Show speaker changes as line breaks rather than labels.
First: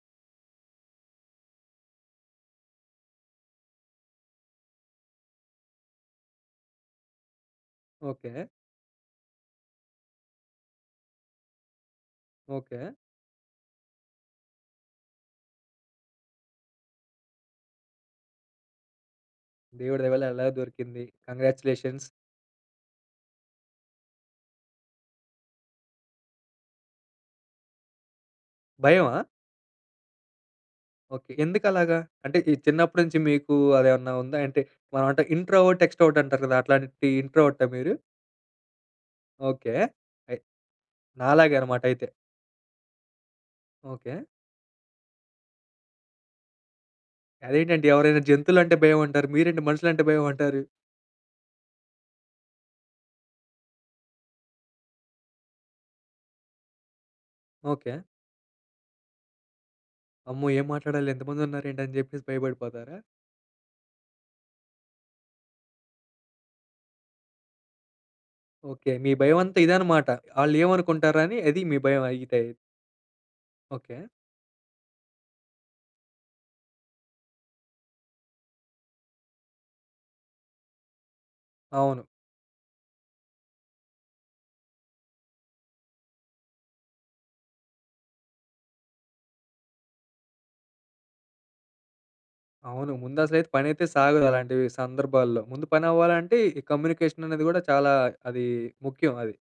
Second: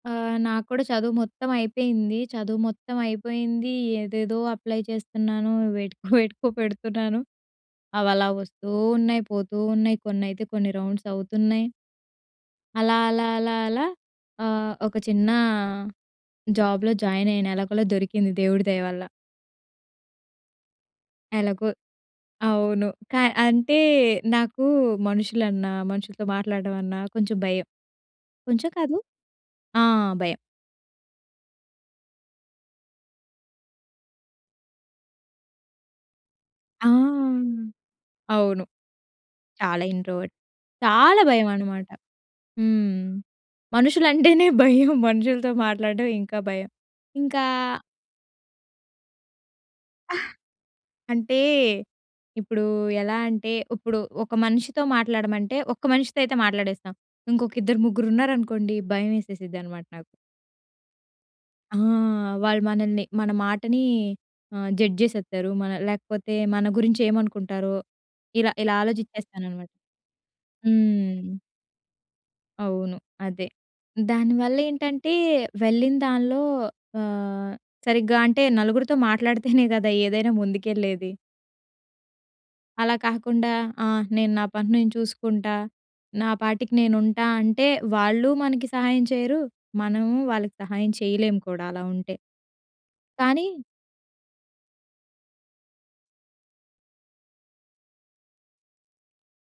ఆహ్, నాకు కూడా చదువు మొత్తం అయిపోయింది. చదువు మొత్తం అయిపోయిందీ, ఏదేదో అప్లై చేస్తన్నాను. వేటికో, వేటికో పెడుతున్నాను. అవలా
ఓకే.
ఒస్తూ ఉన్నయి, పోతూ ఉన్నయి. కొన్నైతే కొన్ని రౌండ్సవుతున్నయి.
ఓకే.
అలా, అలా, అలా అలా ఆహ్, ఒక చిన్నా జాబ్‌లో జాయినయిన. ఎలాగొలా దొరికింది దేవుడి దయ వల్ల.
దేవుడి దయవల్ల ఎలాగొ దొరికింది.
ఎలగో.
కాంగ్రాచ్యులేషన్స్.
అవును. కా అంటే, నాకూ మనుషులన్నా, మనుషులతో మాట్లాడడం అన్నా, కొంచుం భయం. కొంచెం కాదు
భయమా?
ఆ! భయం.
ఓకే. ఎందుకలాగా? అంటే, ఈ చిన్నప్పడి నుంచి మీకూ అదేవన్నా ఉందా అంటే, మనవంటాం ఇంట్రోవర్ట్, ఎక్స్‌ట్రో‌వర్ట్ అంటారు గదా!
ఆ!
అట్లాంటి ఇంట్రోవర్టా మీరు?
అవును.
ఓకే.
చాలా ఇంట్రోవర్ట్.
అయ్
చాలా
నాలాగే
భయమనమాట.
అనమాటయితే.
హ్మ్.
ఓకే.
మనుషులంటేనే భయం. మనుషులతో మాట్లాడడం ఇంకా భయం. ఇంకా
అదేంటండి, ఎవరైనా జంతువులంటే భయవంటారు. మీరేంటి మనుషులంటే భయవంటారు?
అంటే, ఇప్పుడూ ఎలా అంటే, ఉప్పుడు ఒక మనిషితో మాట్లాడమంటే, ఒక్క మనిషితో అయితే మాట్లాడేస్తా. ఇంకొక ఇద్దరు,
ఓకే.
ముగ్గురున్నారనుకోండి, భయం వేసేసిద్దనమాట నాకు.
అమ్మో! ఏం మాట్లాడాలి,
ఆ!
ఎంతమందున్నారేంటని జెప్పేసి
వాళ్ళు
భయపడిపోతారా?
మనలని మన మాటనీ ఆహ్, జడ్జేసేత్తారు మనల్ లేకపోతే మన గురించేమనుకుంటారో, ఇలా ఇలా
ఓకే. మీ భయమంతా
ఆలోజిచ్చేస్తాననమాట.
ఇదనమాట. ఆళ్ళేవనుకుంటారా
హ్మ్.
అని, అది మీ భయం అయితే.
అవును. అదే.
ఓకే.
దాని వల్లేంటంటే, వెళ్ళిన దాన్లో ఆహ్, సరిగ్గా అంటే, నలుగురుతో మాట్లాడితేనే గదా ఏదైనా ముందుకెళ్ళేది.
అవును.
అలా కాకుండా, ఆ! నేను నా పని నేను చూసుకుంటా, నా పాటికి నేనుంటా అంటే, వాళ్ళూ మనకి సహాయం చెయరు. మనము వాళ్ళకి సహాయం చెయలేము కూడా అలా ఉంటే.
అవును. ముందసలైతే
కానీ
పనైతే సాగదు అలాంటివీ సందర్భాల్లో. ముందు పనవ్వాలంటే, ఈ కమ్యూనికేషననేది గూడా చాలా అదీ ముఖ్యం అది.